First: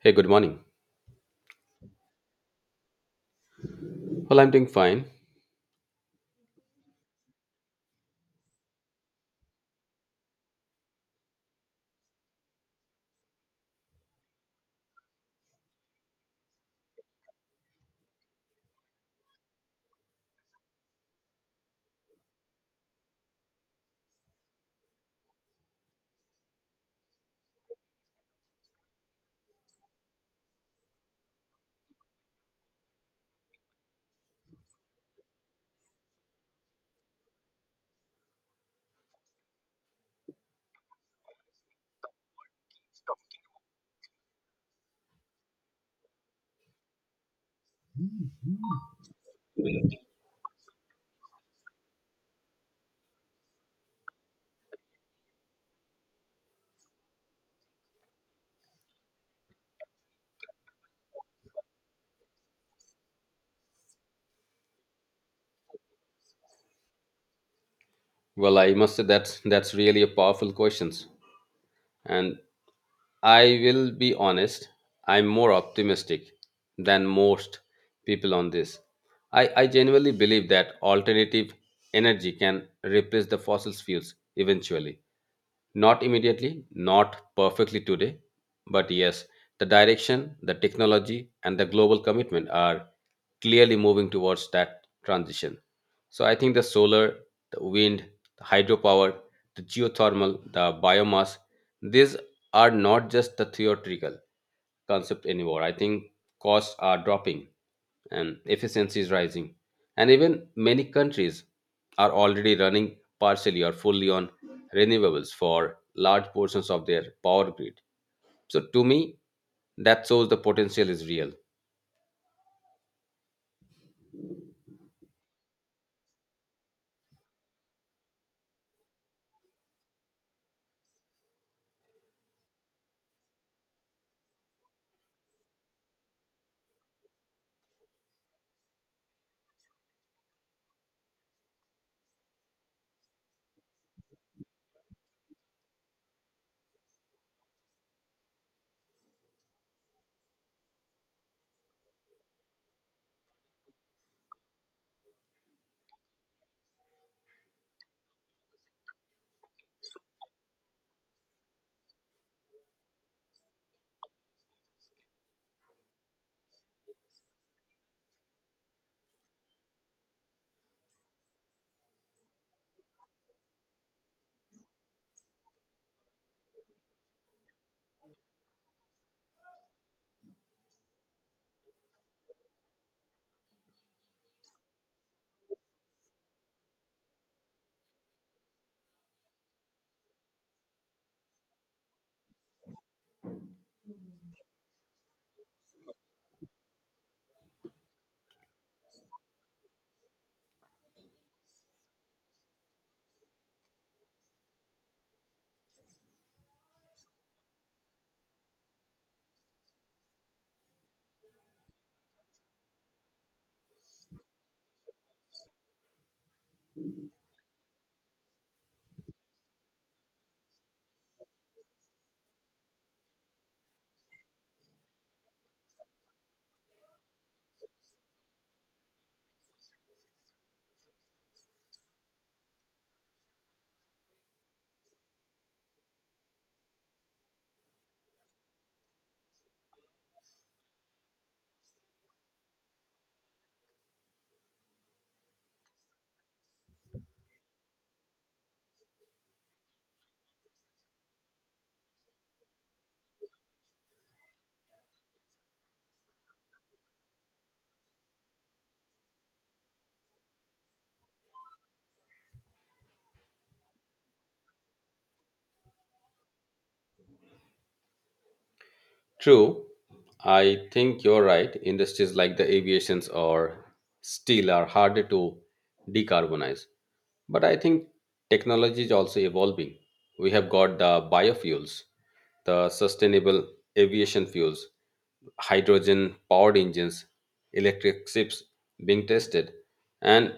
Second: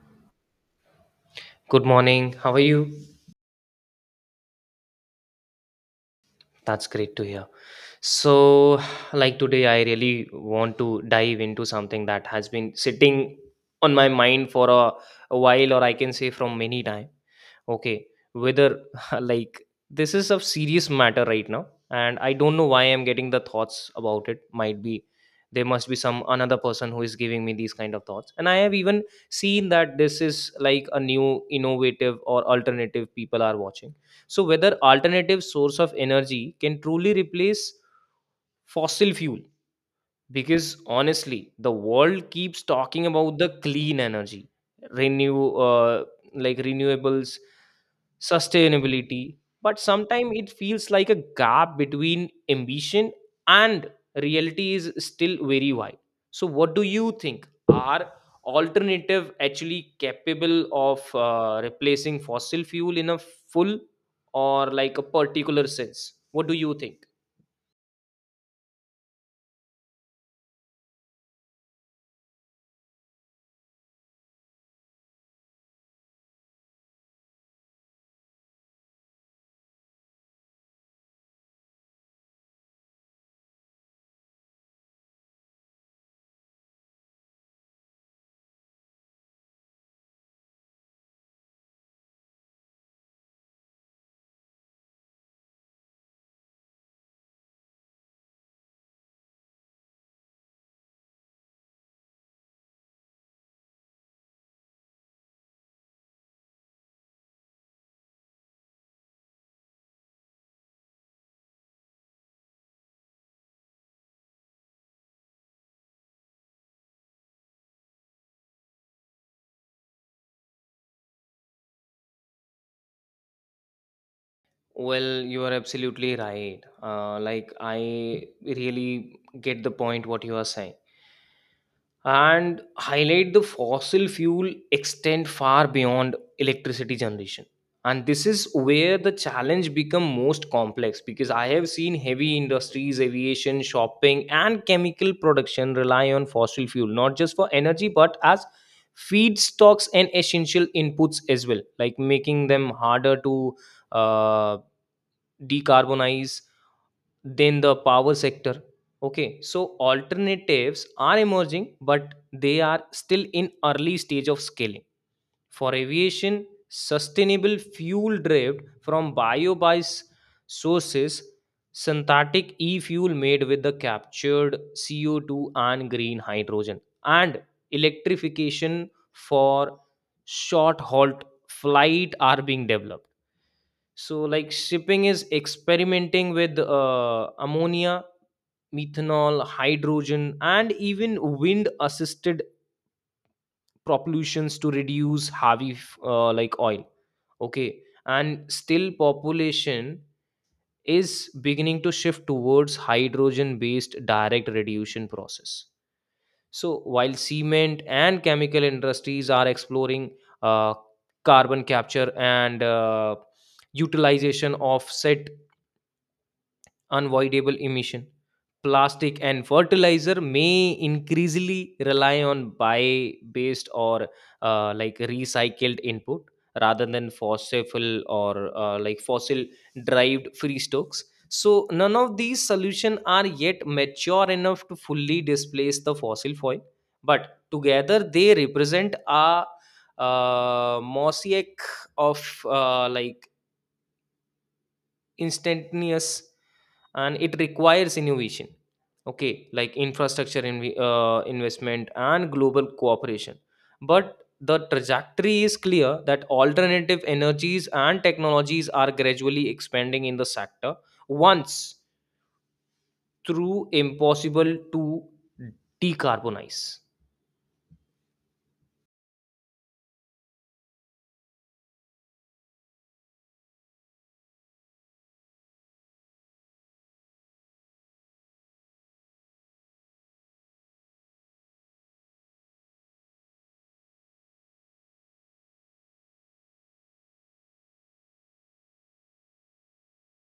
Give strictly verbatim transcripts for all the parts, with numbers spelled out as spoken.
Hey, good morning. Good morning. How are you? Well, I'm doing fine. That's great to hear. So, like today, I really want to dive into something that has been sitting on my mind for a, a while, or I can say from many time. Okay, whether like this is a serious matter right now, and I don't know why I'm getting the thoughts about it. Might be there must be some another person who is giving me these kind of thoughts, and I have even seen that this is like a new innovative or alternative people are watching. So whether alternative source of energy can truly replace fossil fuel, because honestly, the world keeps talking about the clean energy, renew uh, like renewables, sustainability, but sometimes it feels like a gap between ambition and reality is still very wide. So, what do you think? Are alternative actually capable of uh, replacing fossil fuel in a full or like a particular sense? What do you think? Well, I must say that's that's really a powerful questions. And I will be honest, I'm more optimistic than most people on this. I, I genuinely believe that alternative energy can replace the fossil fuels eventually. Not immediately, not perfectly today, but yes, the direction, the technology, and the global commitment are clearly moving towards that transition. So I think the solar, the wind, the hydropower, the geothermal, the biomass, these are not just the theoretical concept anymore. I think costs are dropping and efficiency is rising. And even many countries are already running partially or fully on renewables for large portions of their power grid. So, to me, that shows the potential is real. Well, you are absolutely right. Uh, like, I really get the point what you are saying, and highlight the fossil fuel extend far beyond electricity generation. And this is where the challenge become most complex, because I have seen heavy industries, aviation, shopping and chemical production rely on fossil fuel not just for energy but as feedstocks and essential inputs as well, like making them harder to uh, decarbonize than the power sector. Okay, so alternatives are emerging, but they are still in early stage of scaling. For aviation, sustainable fuel derived from bio-based sources, synthetic e-fuel made with the captured C O two and green hydrogen, and electrification for short-haul flight are being developed. So, like shipping is experimenting with uh, ammonia, methanol, hydrogen, and even wind assisted propulsions to reduce heavy uh, like oil. Okay, and still population is beginning to shift towards hydrogen based direct reduction process. So while cement and chemical industries are exploring uh, carbon capture and uh, utilization of set unavoidable emission. Plastic and fertilizer may increasingly rely on bio-based or uh, like recycled input rather than fossil or uh, like fossil-derived free stocks. So none of these solutions are yet mature enough to fully displace the fossil fuel, but together they represent a uh, mosaic of uh, like instantaneous, and it requires innovation, okay, like infrastructure inv- uh, investment and global cooperation. But the trajectory is clear that alternative energies and technologies are gradually expanding in the sector once through impossible to decarbonize. True, I think you're right. Industries like the aviations or steel are harder to decarbonize. But I think technology is also evolving. We have got the biofuels, the sustainable aviation fuels, hydrogen powered engines, electric ships being tested, and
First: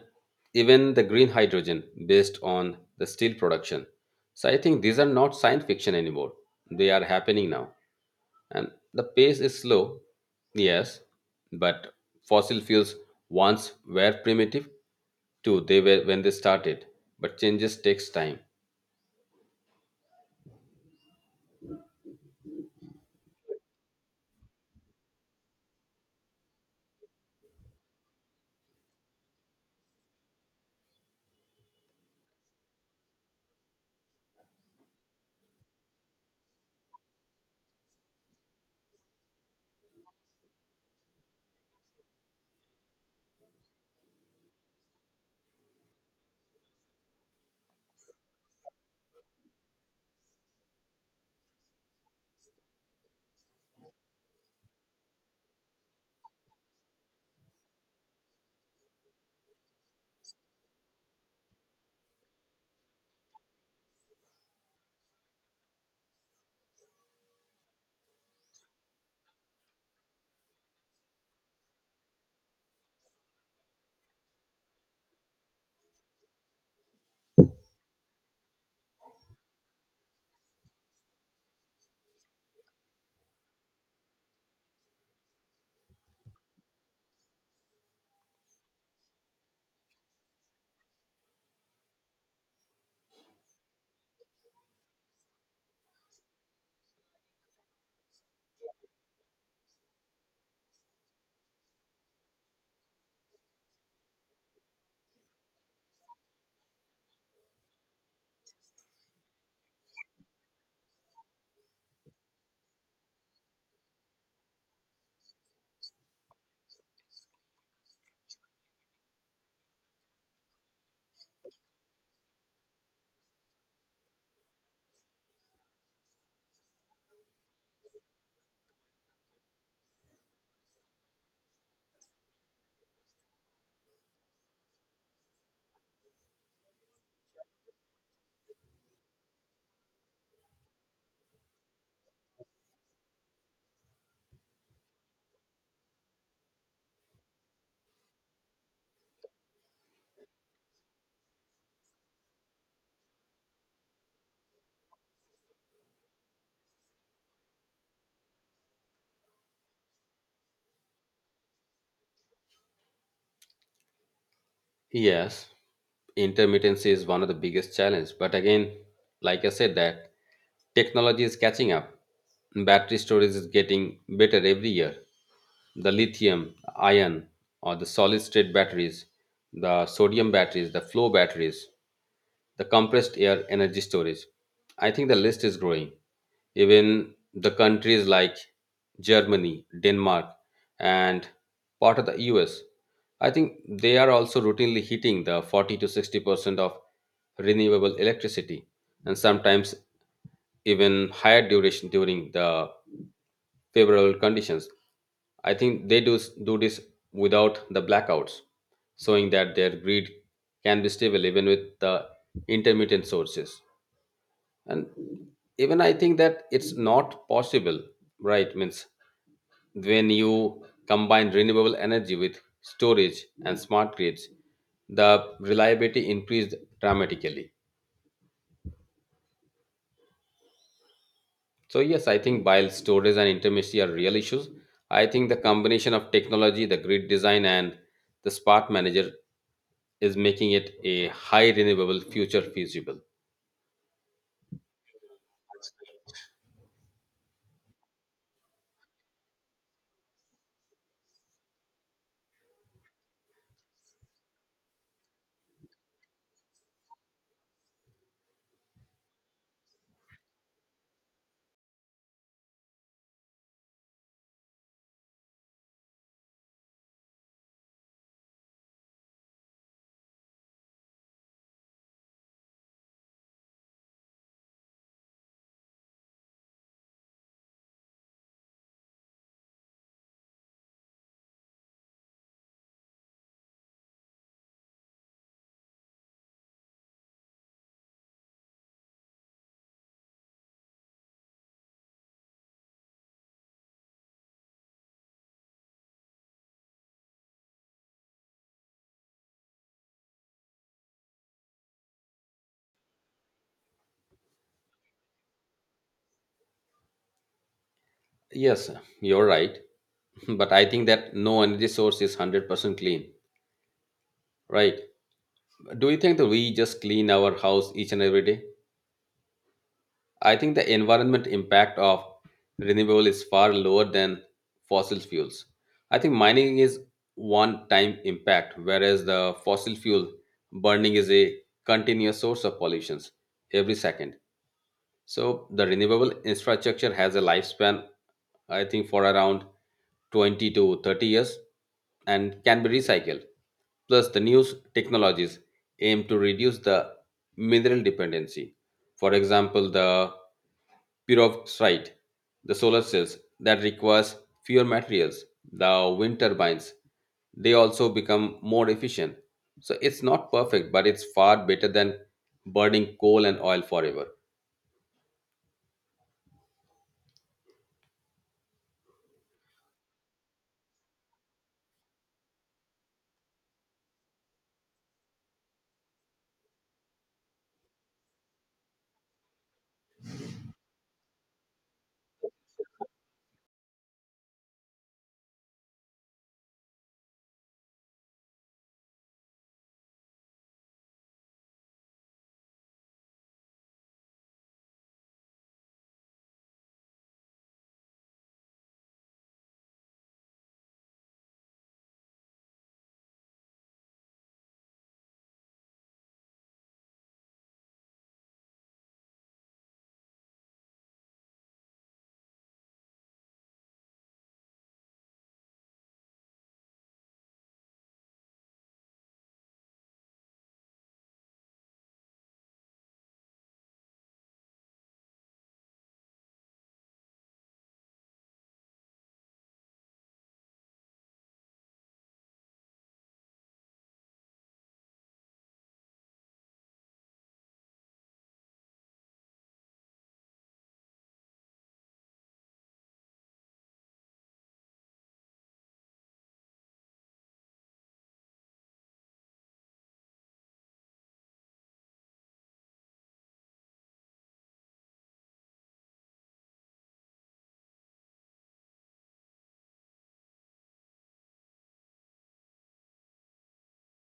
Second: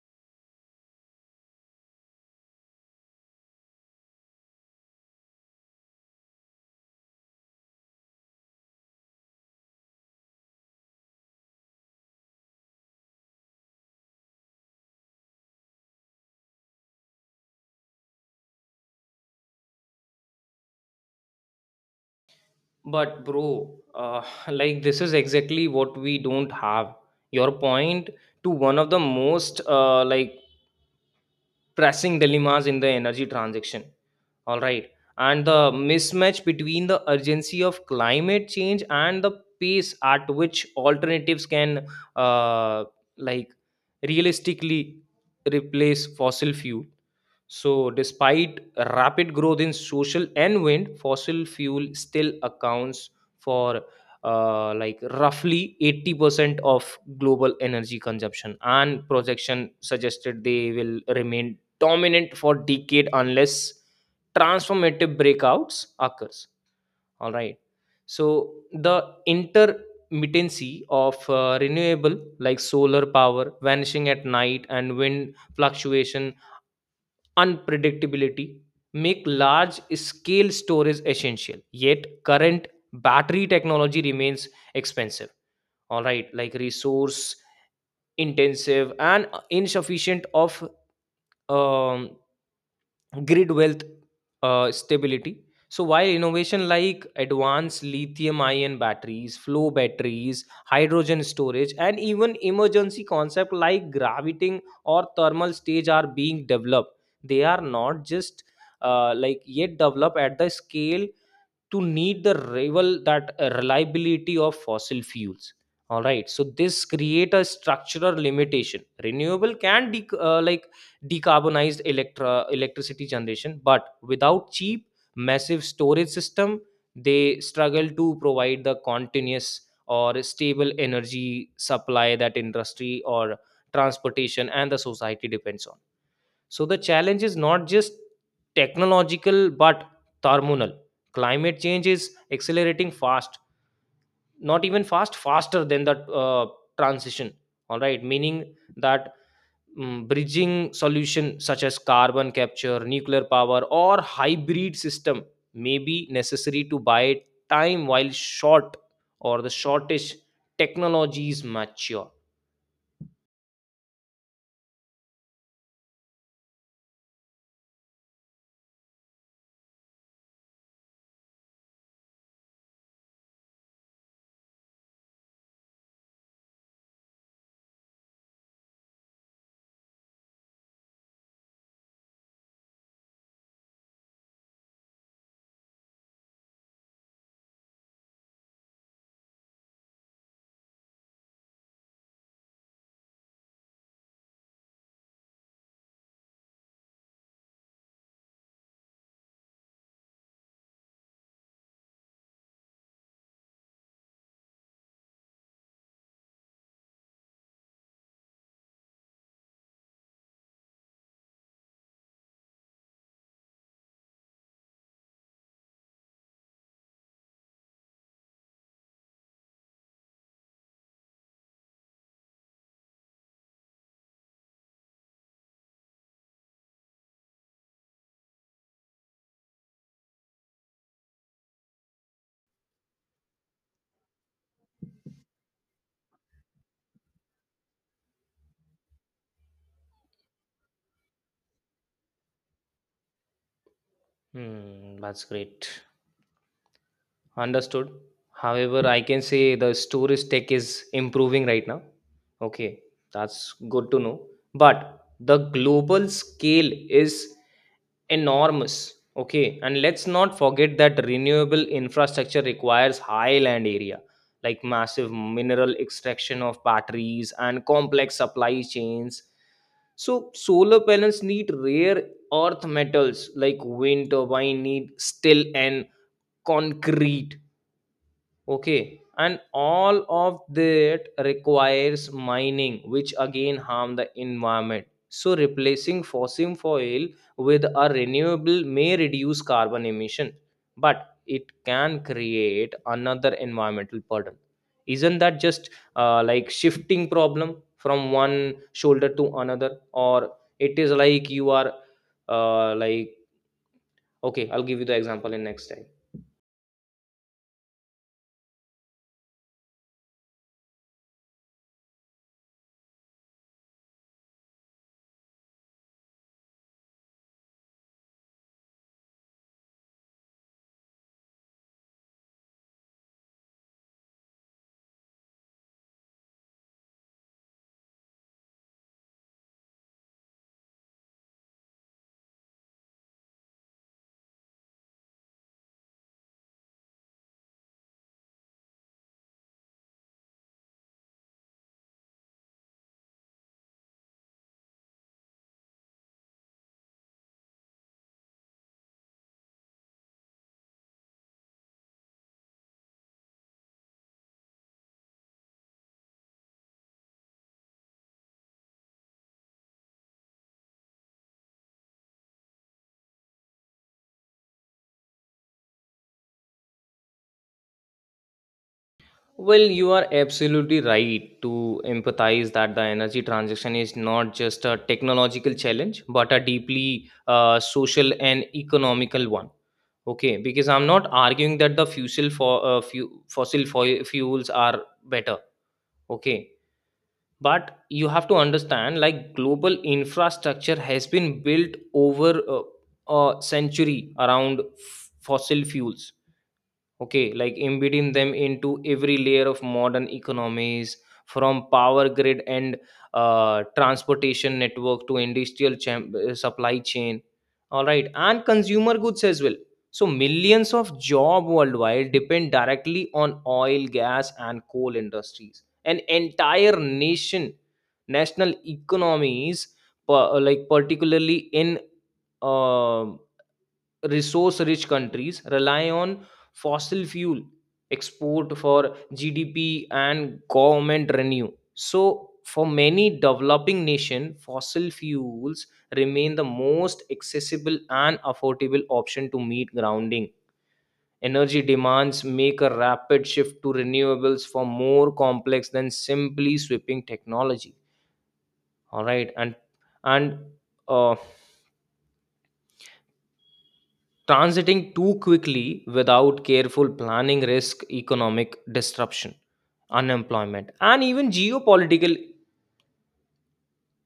even the green hydrogen based on the steel production. So I think these are not science fiction anymore. They are happening now and the pace is slow, yes, but fossil fuels once were primitive too, they were when they started, but changes takes time. But bro, uh, like this is exactly what we don't have. Your point to one of the most uh, like pressing dilemmas in the energy transition. All right. And the mismatch between the urgency of climate change and the pace at which alternatives can, uh, like, realistically replace fossil fuel. So, despite rapid growth in social and wind, fossil fuel still accounts for uh, like roughly eighty percent of global energy consumption, and projection suggested they will remain dominant for decade unless transformative breakouts occurs. All right, so the intermittency of uh, renewable, like solar power vanishing at night and wind fluctuation unpredictability, make large scale storage essential, yet current battery technology remains expensive, all right, like resource intensive and insufficient of um, grid wealth uh, stability. So while innovation like advanced lithium-ion batteries, flow batteries, hydrogen storage, and even emergency concept like gravitating or thermal stage are being developed, they are not just uh, like yet developed at the scale to need the rival that uh, reliability of fossil fuels. All right, so this create a structural limitation. Renewable can de- uh, like decarbonized electra- electricity generation, but without cheap massive storage system, they struggle to provide the continuous or stable energy supply that industry or transportation and the society depends on. So the challenge is not just technological but thermal. Climate change is accelerating fast, not even fast, faster than the uh, transition. All right, meaning that mm, bridging solution such as carbon capture, nuclear power, or hybrid system may be necessary to buy time while short or the shortish technologies mature. Yes, intermittency is one of the biggest challenge, but again, like I said that technology is catching up. Battery storage is getting better every year. The lithium ion or the solid state batteries, the sodium batteries, the flow batteries, the compressed air energy storage. I think the list is growing. Even the countries like Germany, Denmark, and part of the U S, I think they are also routinely hitting the forty to sixty percent of renewable electricity and sometimes even higher duration during the favorable conditions. I think they do, do this without the blackouts, showing that their grid can be stable even with the intermittent sources. And even I think that it's not possible, right? Means when you combine renewable energy with storage and smart grids, the reliability increased dramatically. So yes, I think while storage and intermittency are real issues, I think the combination of technology, the grid design, and the smart manager is making it a high renewable future feasible. Hmm, that's great. Understood. However, I can say the storage tech is improving right now. Okay, that's good to know. But the global scale is enormous. Okay, and let's not forget that renewable infrastructure requires high land area, like massive mineral extraction of batteries and complex supply chains. So solar panels need rare earth metals, like wind turbine need steel and concrete. Okay, and all of that requires mining, which again harm the environment. So replacing fossil fuel with a renewable may reduce carbon emission, but it can create another environmental burden. Isn't that just uh, like shifting problem from one shoulder to another, or it is like you are uh, like okay, I'll give you the example in next time. Yes, you're right, but I think that no energy source is one hundred percent clean, right? Do you think that we just clean our house each and every day? I think the environment impact of renewable is far lower than fossil fuels. I think mining is one time impact, whereas the fossil fuel burning is a continuous source of pollutions every second. So the renewable infrastructure has a lifespan, I think, for around twenty to thirty years and can be recycled. Plus, the new technologies aim to reduce the mineral dependency. For example, the perovskite, the solar cells that requires fewer materials, the wind turbines, they also become more efficient. So it's not perfect, but it's far better than burning coal and oil forever. Well, you are absolutely right to empathize that the energy transition is not just a technological challenge, but a deeply uh, social and economical one. Okay, because I'm not arguing that the fossil for uh, fu- fossil fo- fuels are better. Okay, but you have to understand, like global infrastructure has been built over uh, a century around f- fossil fuels, okay, like embedding them into every layer of modern economies, from power grid and uh, transportation network to industrial cham- uh, supply chain, all right, and consumer goods as well. So millions of job worldwide depend directly on oil, gas and coal industries. An entire nation national economies, per- like particularly in um resource rich countries rely on fossil fuel export for G D P and government revenue. So, for many developing nations, fossil fuels remain the most accessible and affordable option to meet grounding. Energy demands make a rapid shift to renewables for more complex than simply sweeping technology. All right, and and uh, transiting too quickly without careful planning risk economic disruption, unemployment, and even geopolitical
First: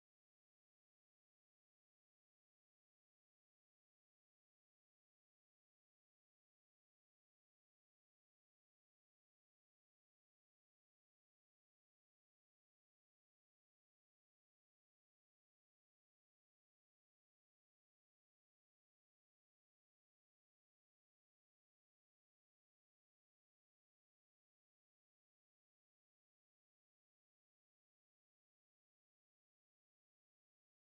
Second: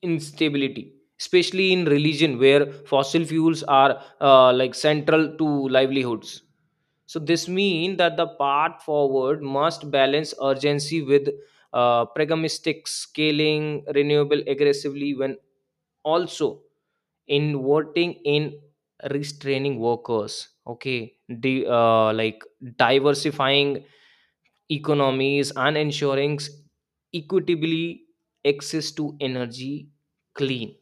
instability, especially in religion where fossil fuels are uh, like central to livelihoods. So this means that the path forward must balance urgency with uh, pragmatic scaling renewable aggressively, when also in voting, in restraining workers, okay, the uh, like diversifying economies and ensuring equitably access to energy clean.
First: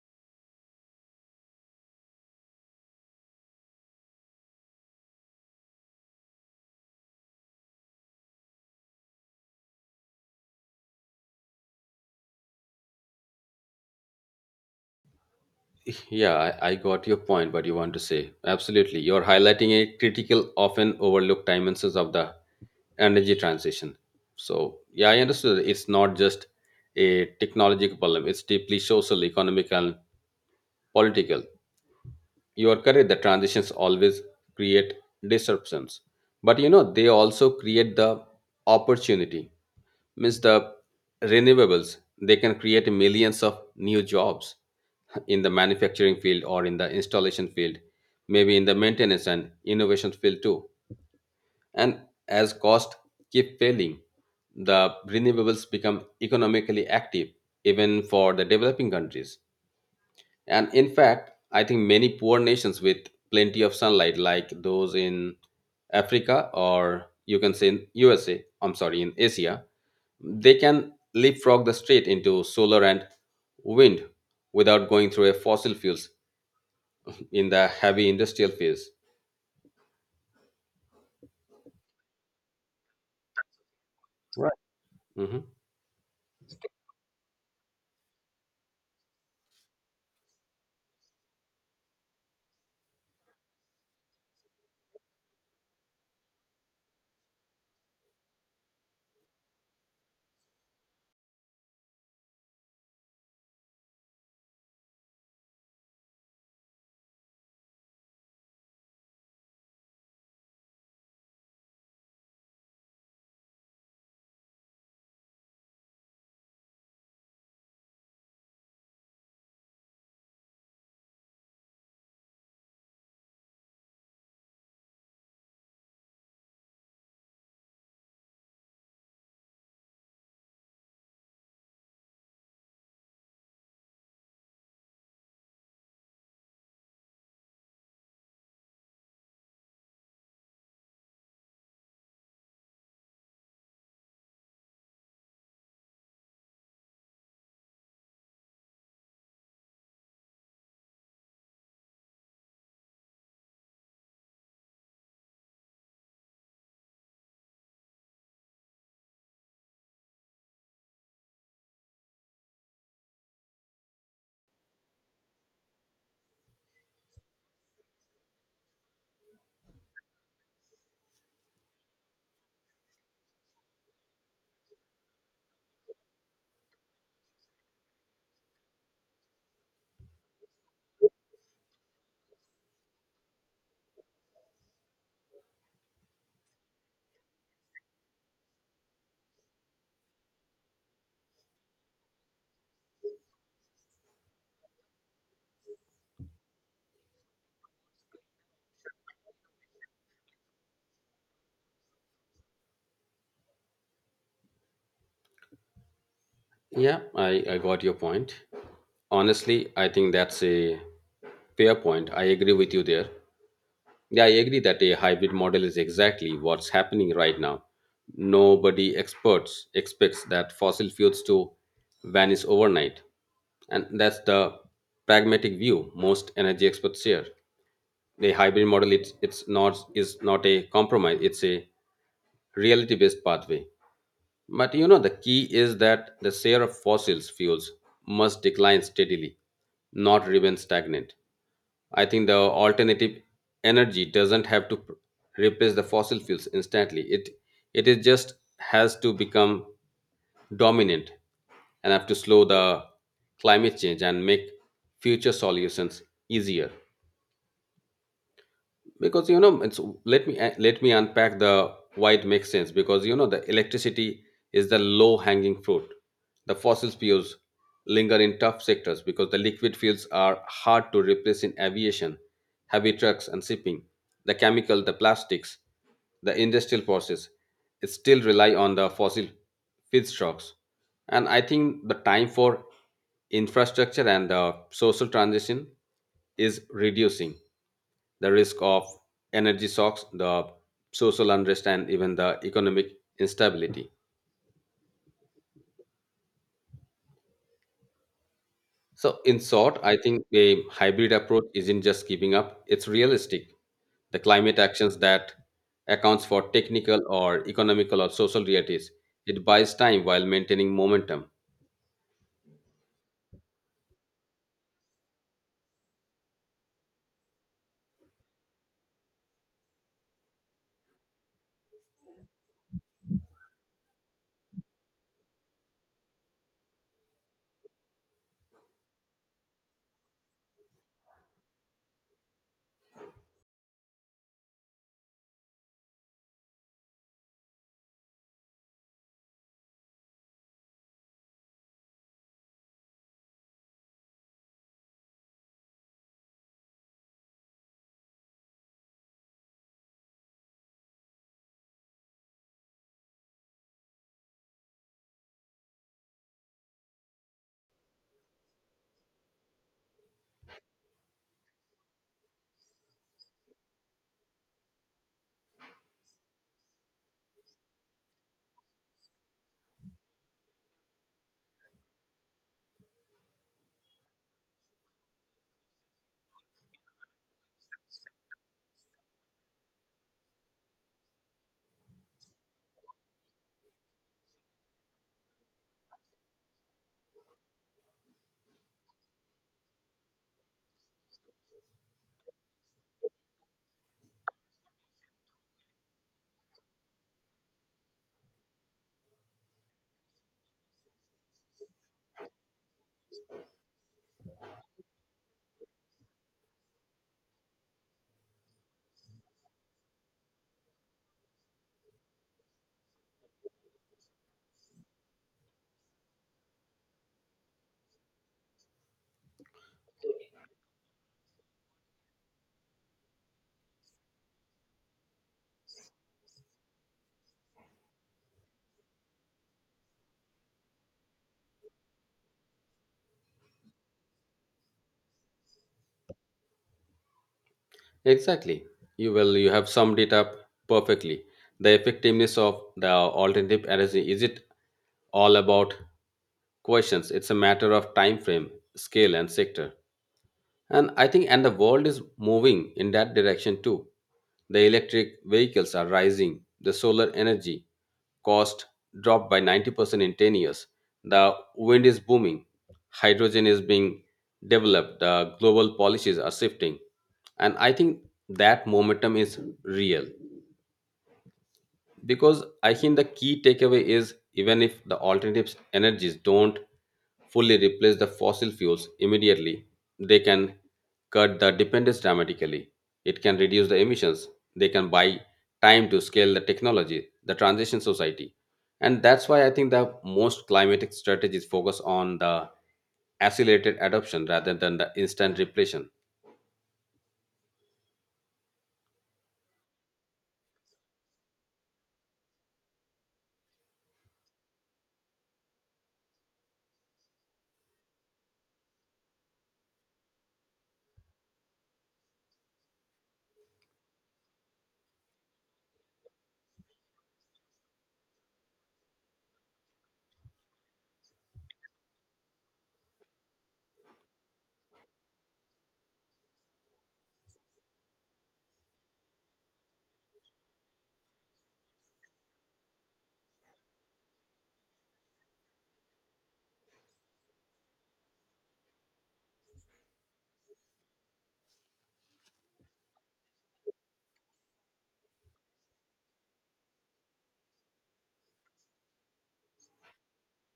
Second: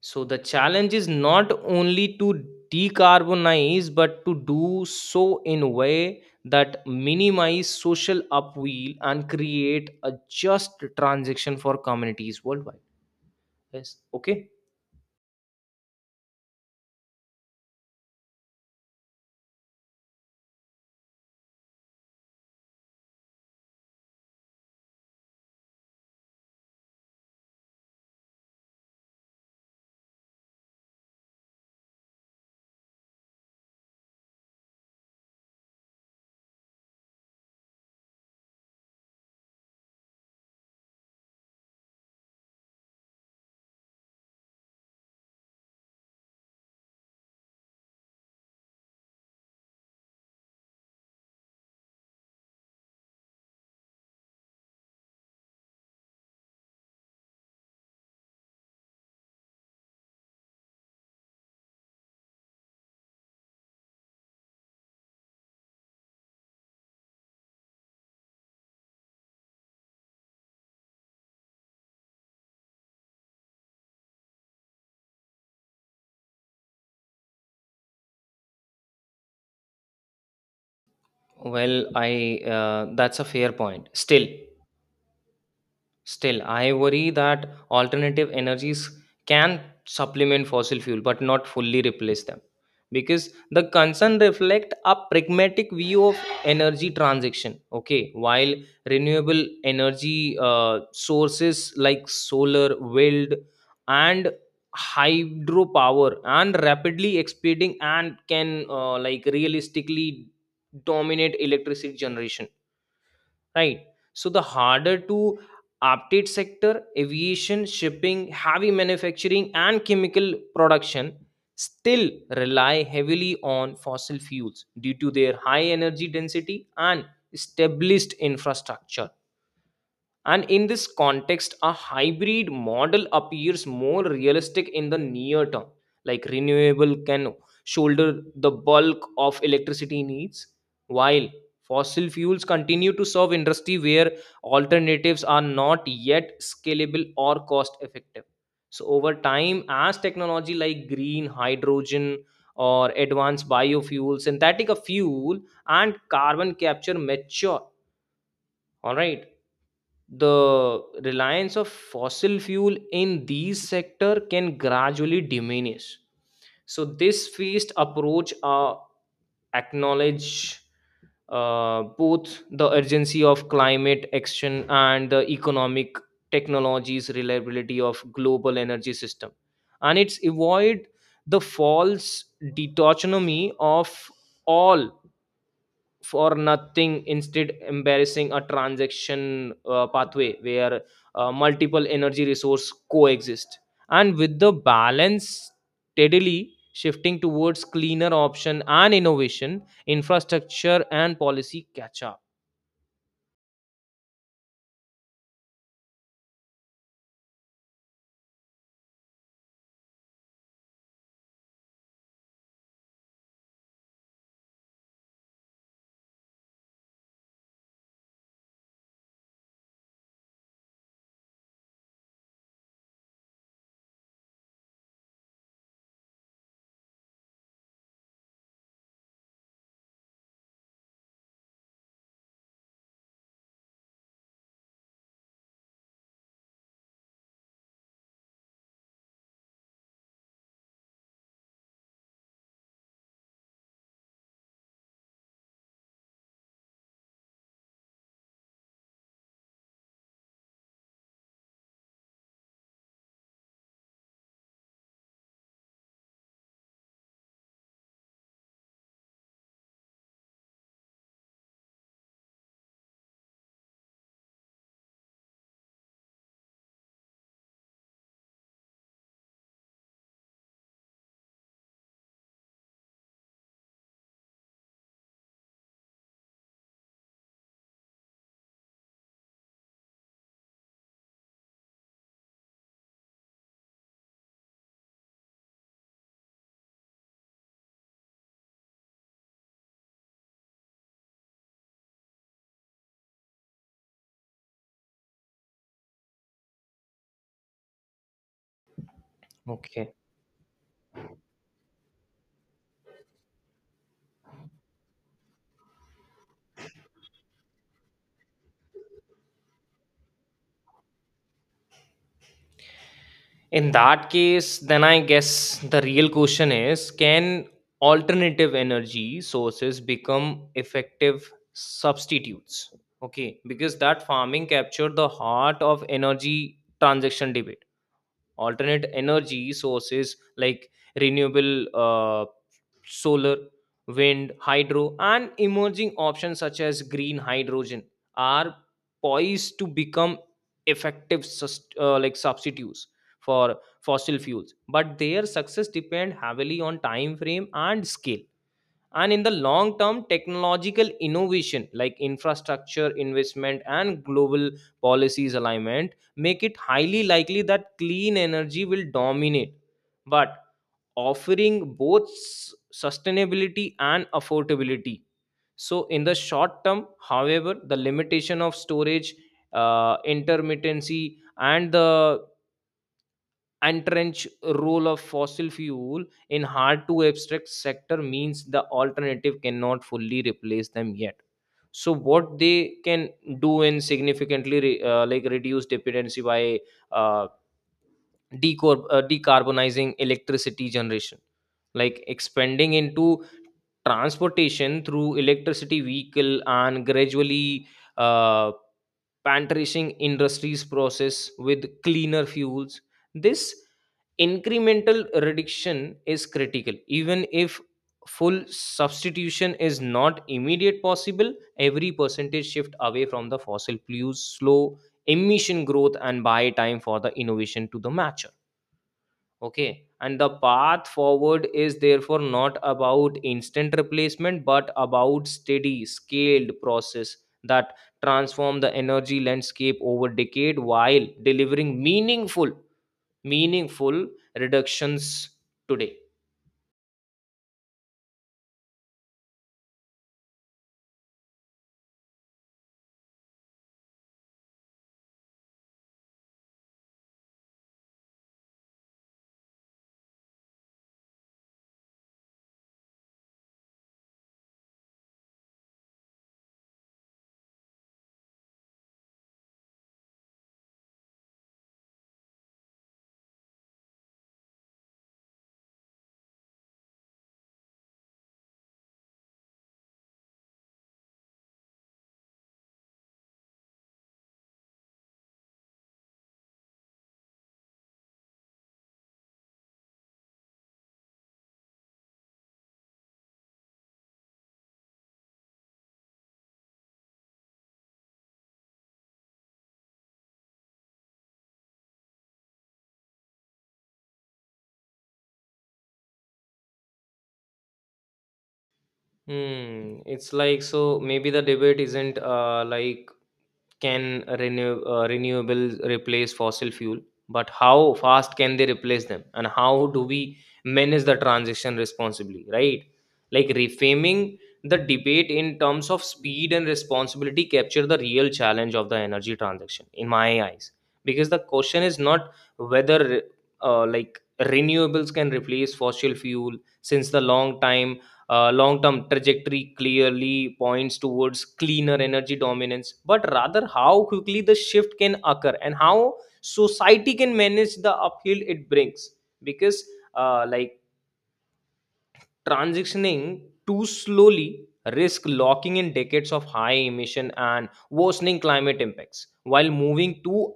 So the challenge is not only to decarbonize but to do so in a way that minimize social upheaval and create a just transition for communities worldwide. Yes, okay. Yeah, I, I got your point, what you want to say. Absolutely. You're highlighting a critical, often overlooked dimensions of the energy transition. So, yeah, I understood that It's not just a technological problem, it's deeply social, economic, and political. You are correct. The transitions always create disruptions. But, you know, they also create the opportunity. Means the renewables, they can create millions of new jobs in the manufacturing field or in the installation field, maybe in the maintenance and innovation field too. And as costs keep failing, the renewables become economically active even for the developing countries. And in fact, I think many poor nations with plenty of sunlight, like those in Africa or you can say in U S A, I'm sorry, in Asia, they can leapfrog the straight into solar and wind without going through a fossil fuels in the heavy industrial phase. Well, I uh, that's a fair point. Still, Right. Hmm. still, I worry that alternative energies can supplement fossil fuel but not fully replace them, because the concern reflect a pragmatic view of energy transition. Okay, while renewable energy uh, sources like solar, wind, and hydropower and rapidly expanding and can uh, like realistically dominate electricity generation, right? So the harder to update sector, aviation, shipping, heavy manufacturing, and chemical production still rely heavily on fossil fuels due to their high energy density and established infrastructure. And in this context, a hybrid model appears more realistic in the near term. Like renewable can shoulder the bulk of electricity needs, while fossil fuels continue to serve industry where alternatives are not yet scalable or cost effective. So, over time, as technology like green hydrogen or advanced biofuels, synthetic fuel, and carbon capture mature, all right, the reliance of fossil fuel in these sector can gradually diminish. So this phased approach uh, acknowledge uh, both the urgency of climate action and the economic technologies reliability of global energy system, and it's avoid the false dichotomy of all for nothing, instead embarrassing a transaction uh, pathway where uh, multiple energy resource coexist, and with the balance steadily shifting towards cleaner option and innovation infrastructure and policy catch up. Yeah, I, I got your point. Honestly, I think that's a fair point. I agree with you there. Yeah, I agree that a hybrid model is exactly what's happening right now. Nobody experts expects that fossil fuels to vanish overnight. And that's the pragmatic view most energy experts share. The hybrid model it's, it's not is not a compromise, it's a reality based pathway. But you know, the key is that the share of fossil fuels must decline steadily, not remain stagnant. I think the alternative energy doesn't have to pr- replace the fossil fuels instantly. It it is just has to become dominant and have to slow the climate change and make future solutions easier. Because you know it's let me let me unpack the why it makes sense because you know the electricity is the low hanging fruit. The fossil fuels linger in tough sectors because the liquid fuels are hard to replace in aviation, heavy trucks and shipping. The chemical, the plastics, the industrial process, it still rely on the fossil feedstocks. And I think the time for infrastructure and the social transition is reducing the risk of energy shocks, the social unrest, and even the economic instability. So, in short, Okay. I think a hybrid approach isn't just keeping up, it's realistic. The climate actions that accounts for technical or economical or social realities, it buys time while maintaining momentum. In that case, then I guess the real question is, can alternative energy sources become effective substitutes? Okay, because that farming captured the heart of energy transaction debate. Alternate energy sources like renewable uh, solar, wind, hydro, and emerging options such as green hydrogen are poised to become effective sust- uh, like substitutes for fossil fuels, but their success depend heavily on time frame and scale. And in the long term, technological innovation like infrastructure investment and global policies alignment make it highly likely that clean energy will dominate, but offering both s- sustainability and affordability. So in the short term, however, the limitation of storage, uh, intermittency and the entrenched role of fossil fuel in hard to abstract sector means the alternative cannot fully replace them yet. So what they can do in significantly re- uh, like reduce dependency by uh, decor- uh, decarbonizing electricity generation, like expanding into transportation through electricity vehicle and gradually uh, pantishing industries process with cleaner fuels. This incremental reduction is critical even if full substitution is not immediate possible. Every percentage shift away from the fossil fuels slow emission growth and buy time for the innovation to the match. Okay, and the path forward is therefore not about instant replacement but about steady, scaled process that transform the energy landscape over decade while delivering meaningful, meaningful reductions today. Exactly. You will you have summed it up perfectly. The effectiveness of the alternative energy is it all about questions. It's a matter of time frame, scale, and sector. And I think and the world is moving in that direction too. The electric vehicles are rising. The solar energy cost dropped by ninety percent in ten years. The wind is booming. Hydrogen is being developed. The global policies are shifting. And I think that momentum is real because I think the key takeaway is even if the alternative energies don't fully replace the fossil fuels immediately, they can cut the dependence dramatically. It can reduce the emissions. They can buy time to scale the technology, the transition society. And that's why I think the most climatic strategies focus on the accelerated adoption rather than the instant repletion. Hmm, it's like so maybe the debate isn't uh, like can renew, uh, renewables replace fossil fuel, but how fast can they replace them, and how do we manage the transition responsibly, right? Like reframing the debate in terms of speed and responsibility capture the real challenge of the energy transition in my eyes, because the question is not whether uh, like renewables can replace fossil fuel. Since the long time, uh, long term trajectory clearly points towards cleaner energy dominance, but rather how quickly the shift can occur and how society can manage the uphill it brings. Because, uh, like, transitioning too slowly risk locking in decades of high emission and worsening climate impacts, while moving too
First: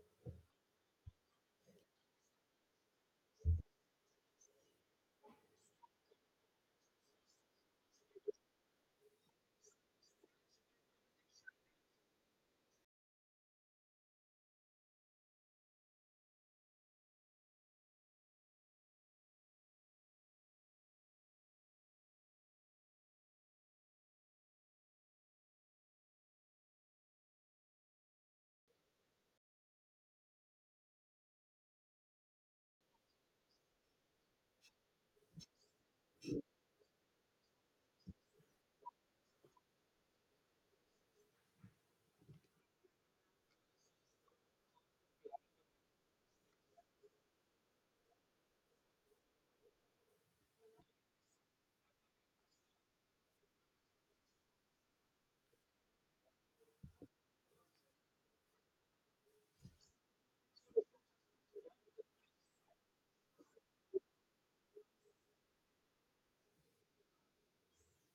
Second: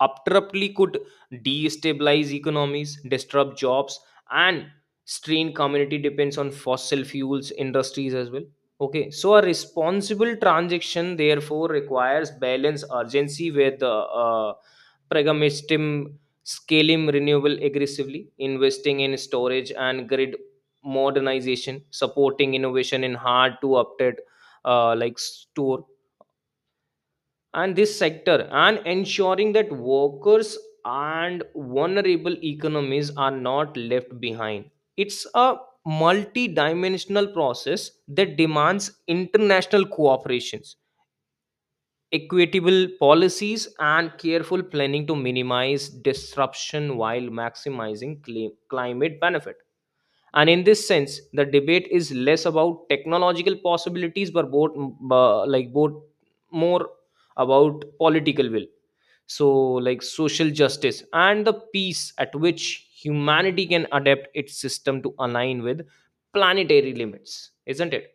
abruptly could destabilize economies, disrupt jobs, and strain community depends on fossil fuels industries as well. Okay, so a responsible transaction therefore requires balance urgency with uh, pragmatism, scaling renewable aggressively, investing in storage and grid modernization, supporting innovation in hard to update uh, like store and this sector, and ensuring that workers and vulnerable economies are not left behind. It's a multi-dimensional process that demands international cooperations, equitable policies, and careful planning to minimize disruption while maximizing cli- climate benefit. And in this sense the debate is less about technological possibilities but both bu- like both more about political will, so like social justice and the pace at which humanity can adapt its system to align with planetary limits, isn't it?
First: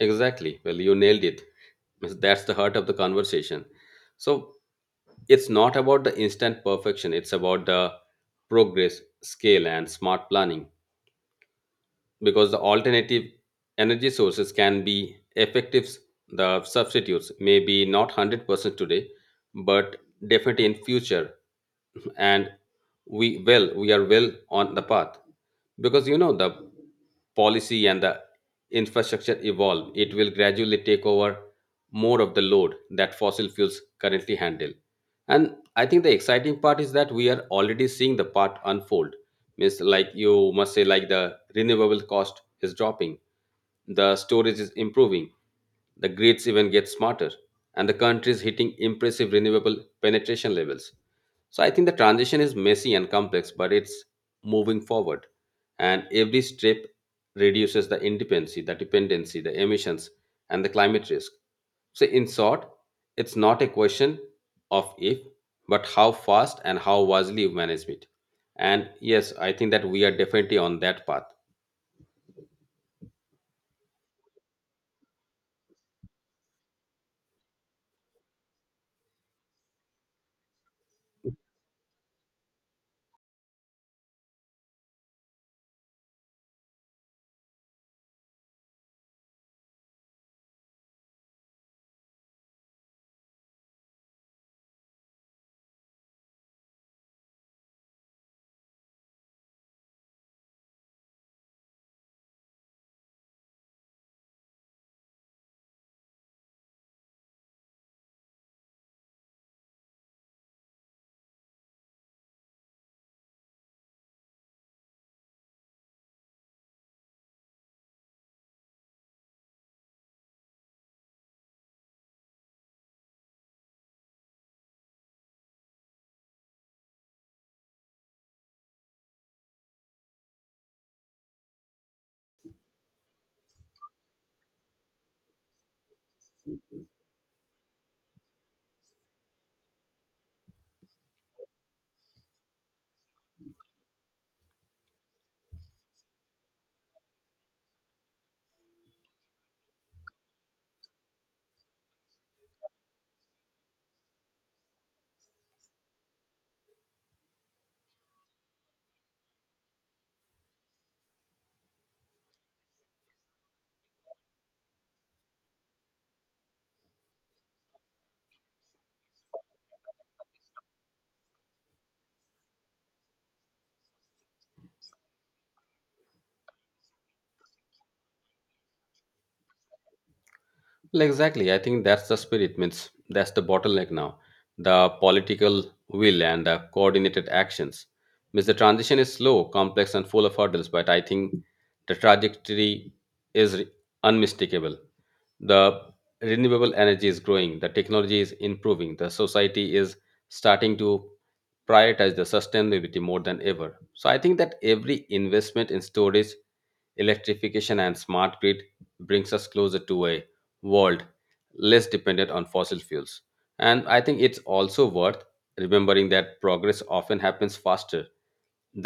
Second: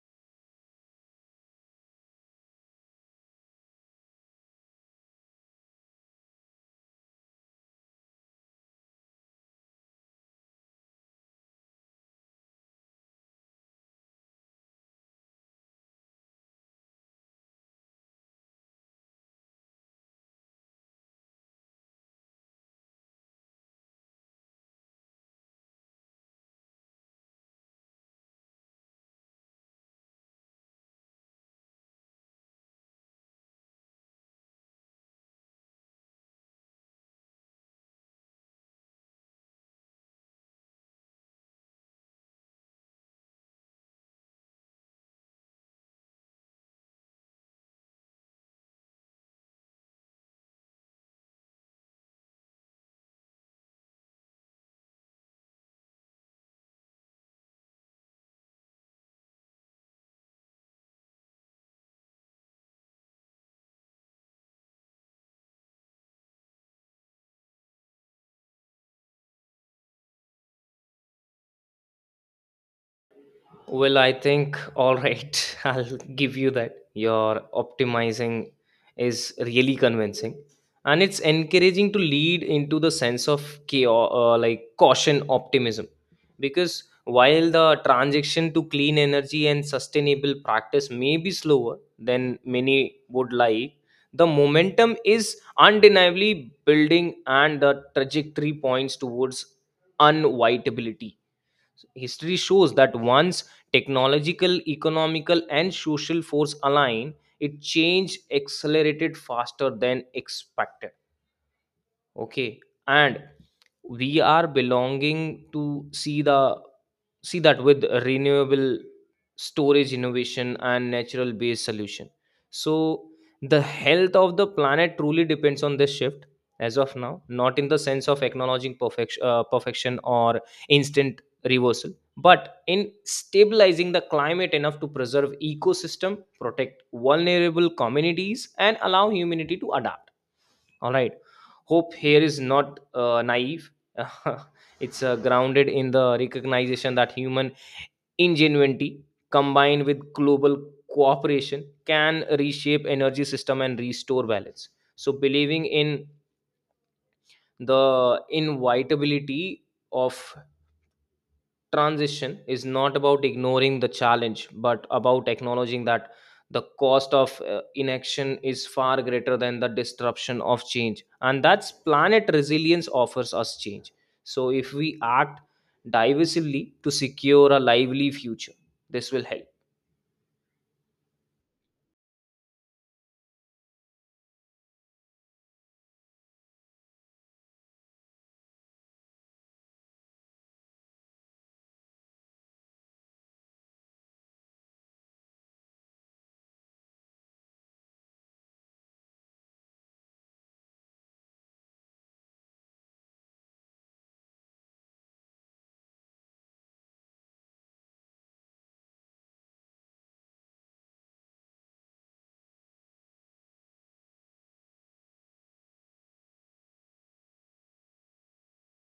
Exactly, well you nailed it. Means that's the heart of the conversation. So it's not about the instant perfection, it's about the progress scale and smart planning. Because the alternative energy sources can be effective, the substitutes may be not one hundred percent today, but definitely in future. And we well we are well on the path because you know the policy and the infrastructure evolve, it will gradually take over more of the load that fossil fuels currently handle. And I think the exciting part is that we are already seeing the part unfold. Means like you must say like the renewable cost is dropping, the storage is improving, the grids even get smarter, and the country is hitting impressive renewable penetration levels. So I think the transition is messy and complex, but it's moving forward. And every step reduces the independency, the dependency, the emissions, and the climate risk. So in short, it's not a question of if, but how fast and how wisely you manage it. And yes, I think that we are definitely on that path. Well, I think, all right, I'll give you that. Your optimizing is really convincing. And it's encouraging to lead into the sense of chaos, uh, like caution optimism. Because while the transition to clean energy and sustainable practice may be slower than many would like, the momentum is undeniably building and the trajectory points towards unavoidability. History shows that once technological, economical, and social force align, it change accelerated faster than expected. Okay, and we are belonging to see the see that with renewable storage innovation and natural based solution. So the health of the planet truly depends on this shift as of now, not in the sense of acknowledging perfection, uh, perfection or instant reversal, but in stabilizing the climate enough to preserve ecosystem, protect vulnerable communities, and allow humanity to adapt. All right. Hope here is not uh, naive. It's uh, grounded in the recognition that human ingenuity combined with global cooperation can reshape energy system and restore balance. So believing in the inevitability of transition is not about ignoring the challenge, but about acknowledging that the cost of uh, inaction is far greater than the disruption of change, and that's planet resilience offers us change. So if we act divisively to secure a lively future, this will help. Well, exactly. I think that's the spirit. Means that's the bottleneck now. The political will and the coordinated actions. Means the transition is slow, complex, and full of hurdles. But I think the trajectory is re- unmistakable. The renewable energy is growing, the technology is improving, the society is starting to prioritize the sustainability more than ever. So I think that every investment in storage, electrification and smart grid brings us closer to a world less dependent on fossil fuels. And I think it's also worth remembering that progress often happens faster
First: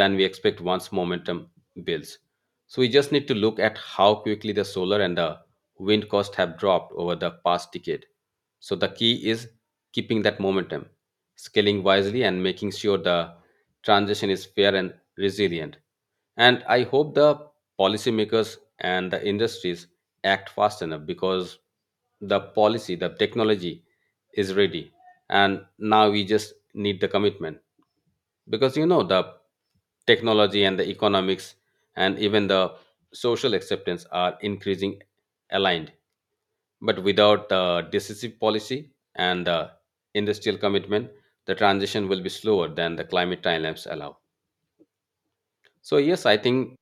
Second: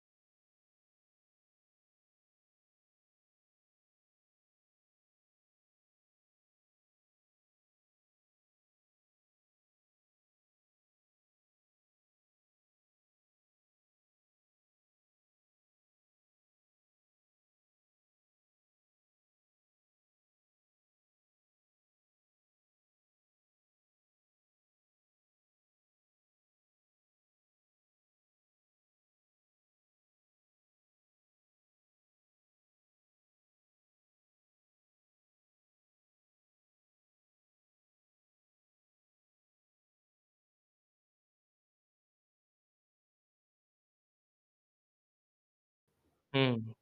than we expect once momentum builds. So we just need to look at how quickly the solar and the wind costs have dropped over the past decade. So the key is keeping that momentum, scaling wisely, and making sure the transition is fair and resilient. And I hope the policymakers and the industries act fast enough because the policy, the technology is ready. And now we just need the commitment because you know the technology and the economics and even the social acceptance are increasing aligned, but without uh, decisive policy and uh, industrial commitment, the transition will be slower than the climate timelines allow. So, yes, I Hmm. think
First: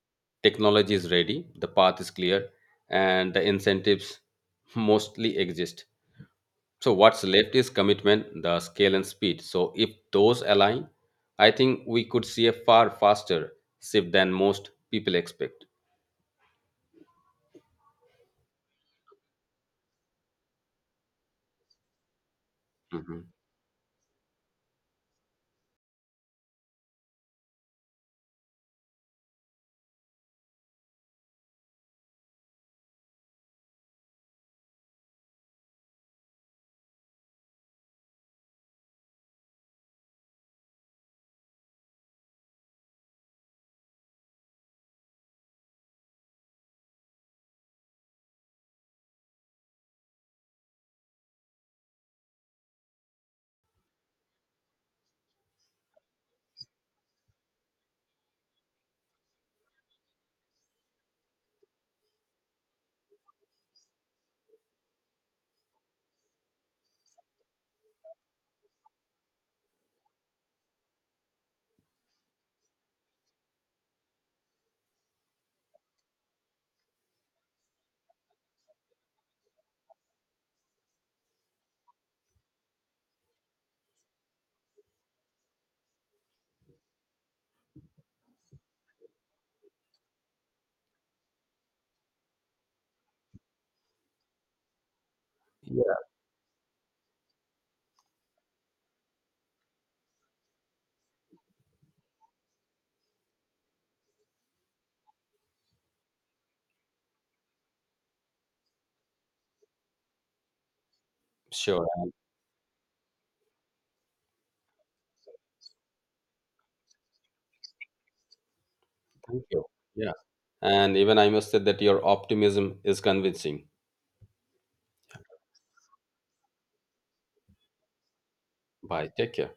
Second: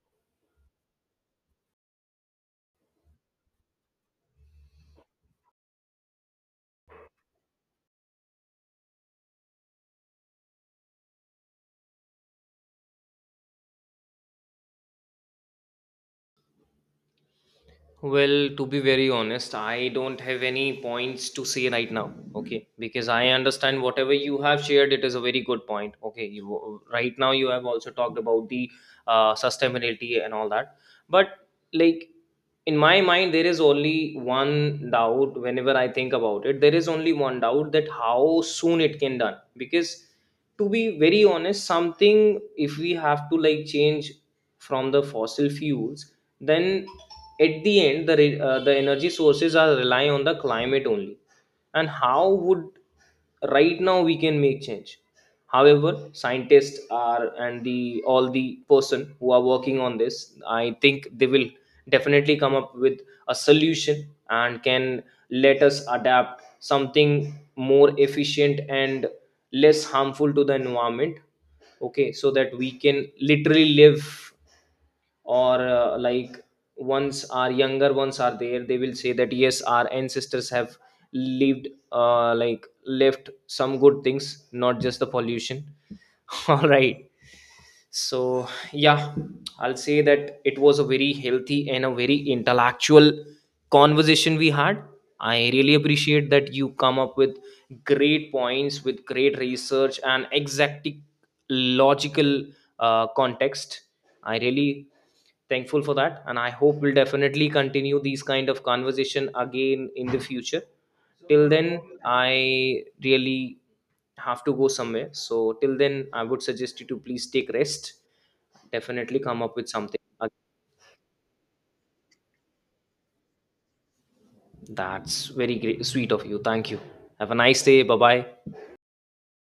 technology is ready, the path is clear, and the incentives mostly exist. So, what's left is commitment, the scale, and speed. So, if those align, I think we could see a far faster shift than most people expect. Well, to be very honest, I don't have any points to say right now. Okay, because Mhm. I understand whatever you have shared, it is a very good point. Okay, you right now you have also talked about the uh, sustainability and all that, but like in my mind, there is only one doubt. Whenever I think about it, there is only one doubt, that how soon it can done, because to be very honest, something, if we have to like change from the fossil fuels, then at the end the re- uh, the energy sources are relying on the climate only, and how would right now we can make change. However, scientists are and the all the person who are working on this, I think they will definitely come up with a solution and can let us adapt something more efficient and less harmful to the environment. Okay, so that we can literally live, or uh, like once our younger ones are there, they will say that yes, our ancestors have lived, uh, like left some good things, not just the pollution. All right. So yeah, I'll say that it was a very healthy and a very intellectual conversation we had. I really Yeah, appreciate that you come up with great points with great research and exact logical uh, context. I really thankful for that, and I hope we'll definitely continue these kind of conversation again in the future. Till then, sure. And I really have to go somewhere, so till then I would suggest you to please take rest. Definitely come thank up you. with something. Yeah. And even I must say that your optimism is convincing. That's very great sweet of you, thank you. Have a nice day, bye bye. Bye. Take care.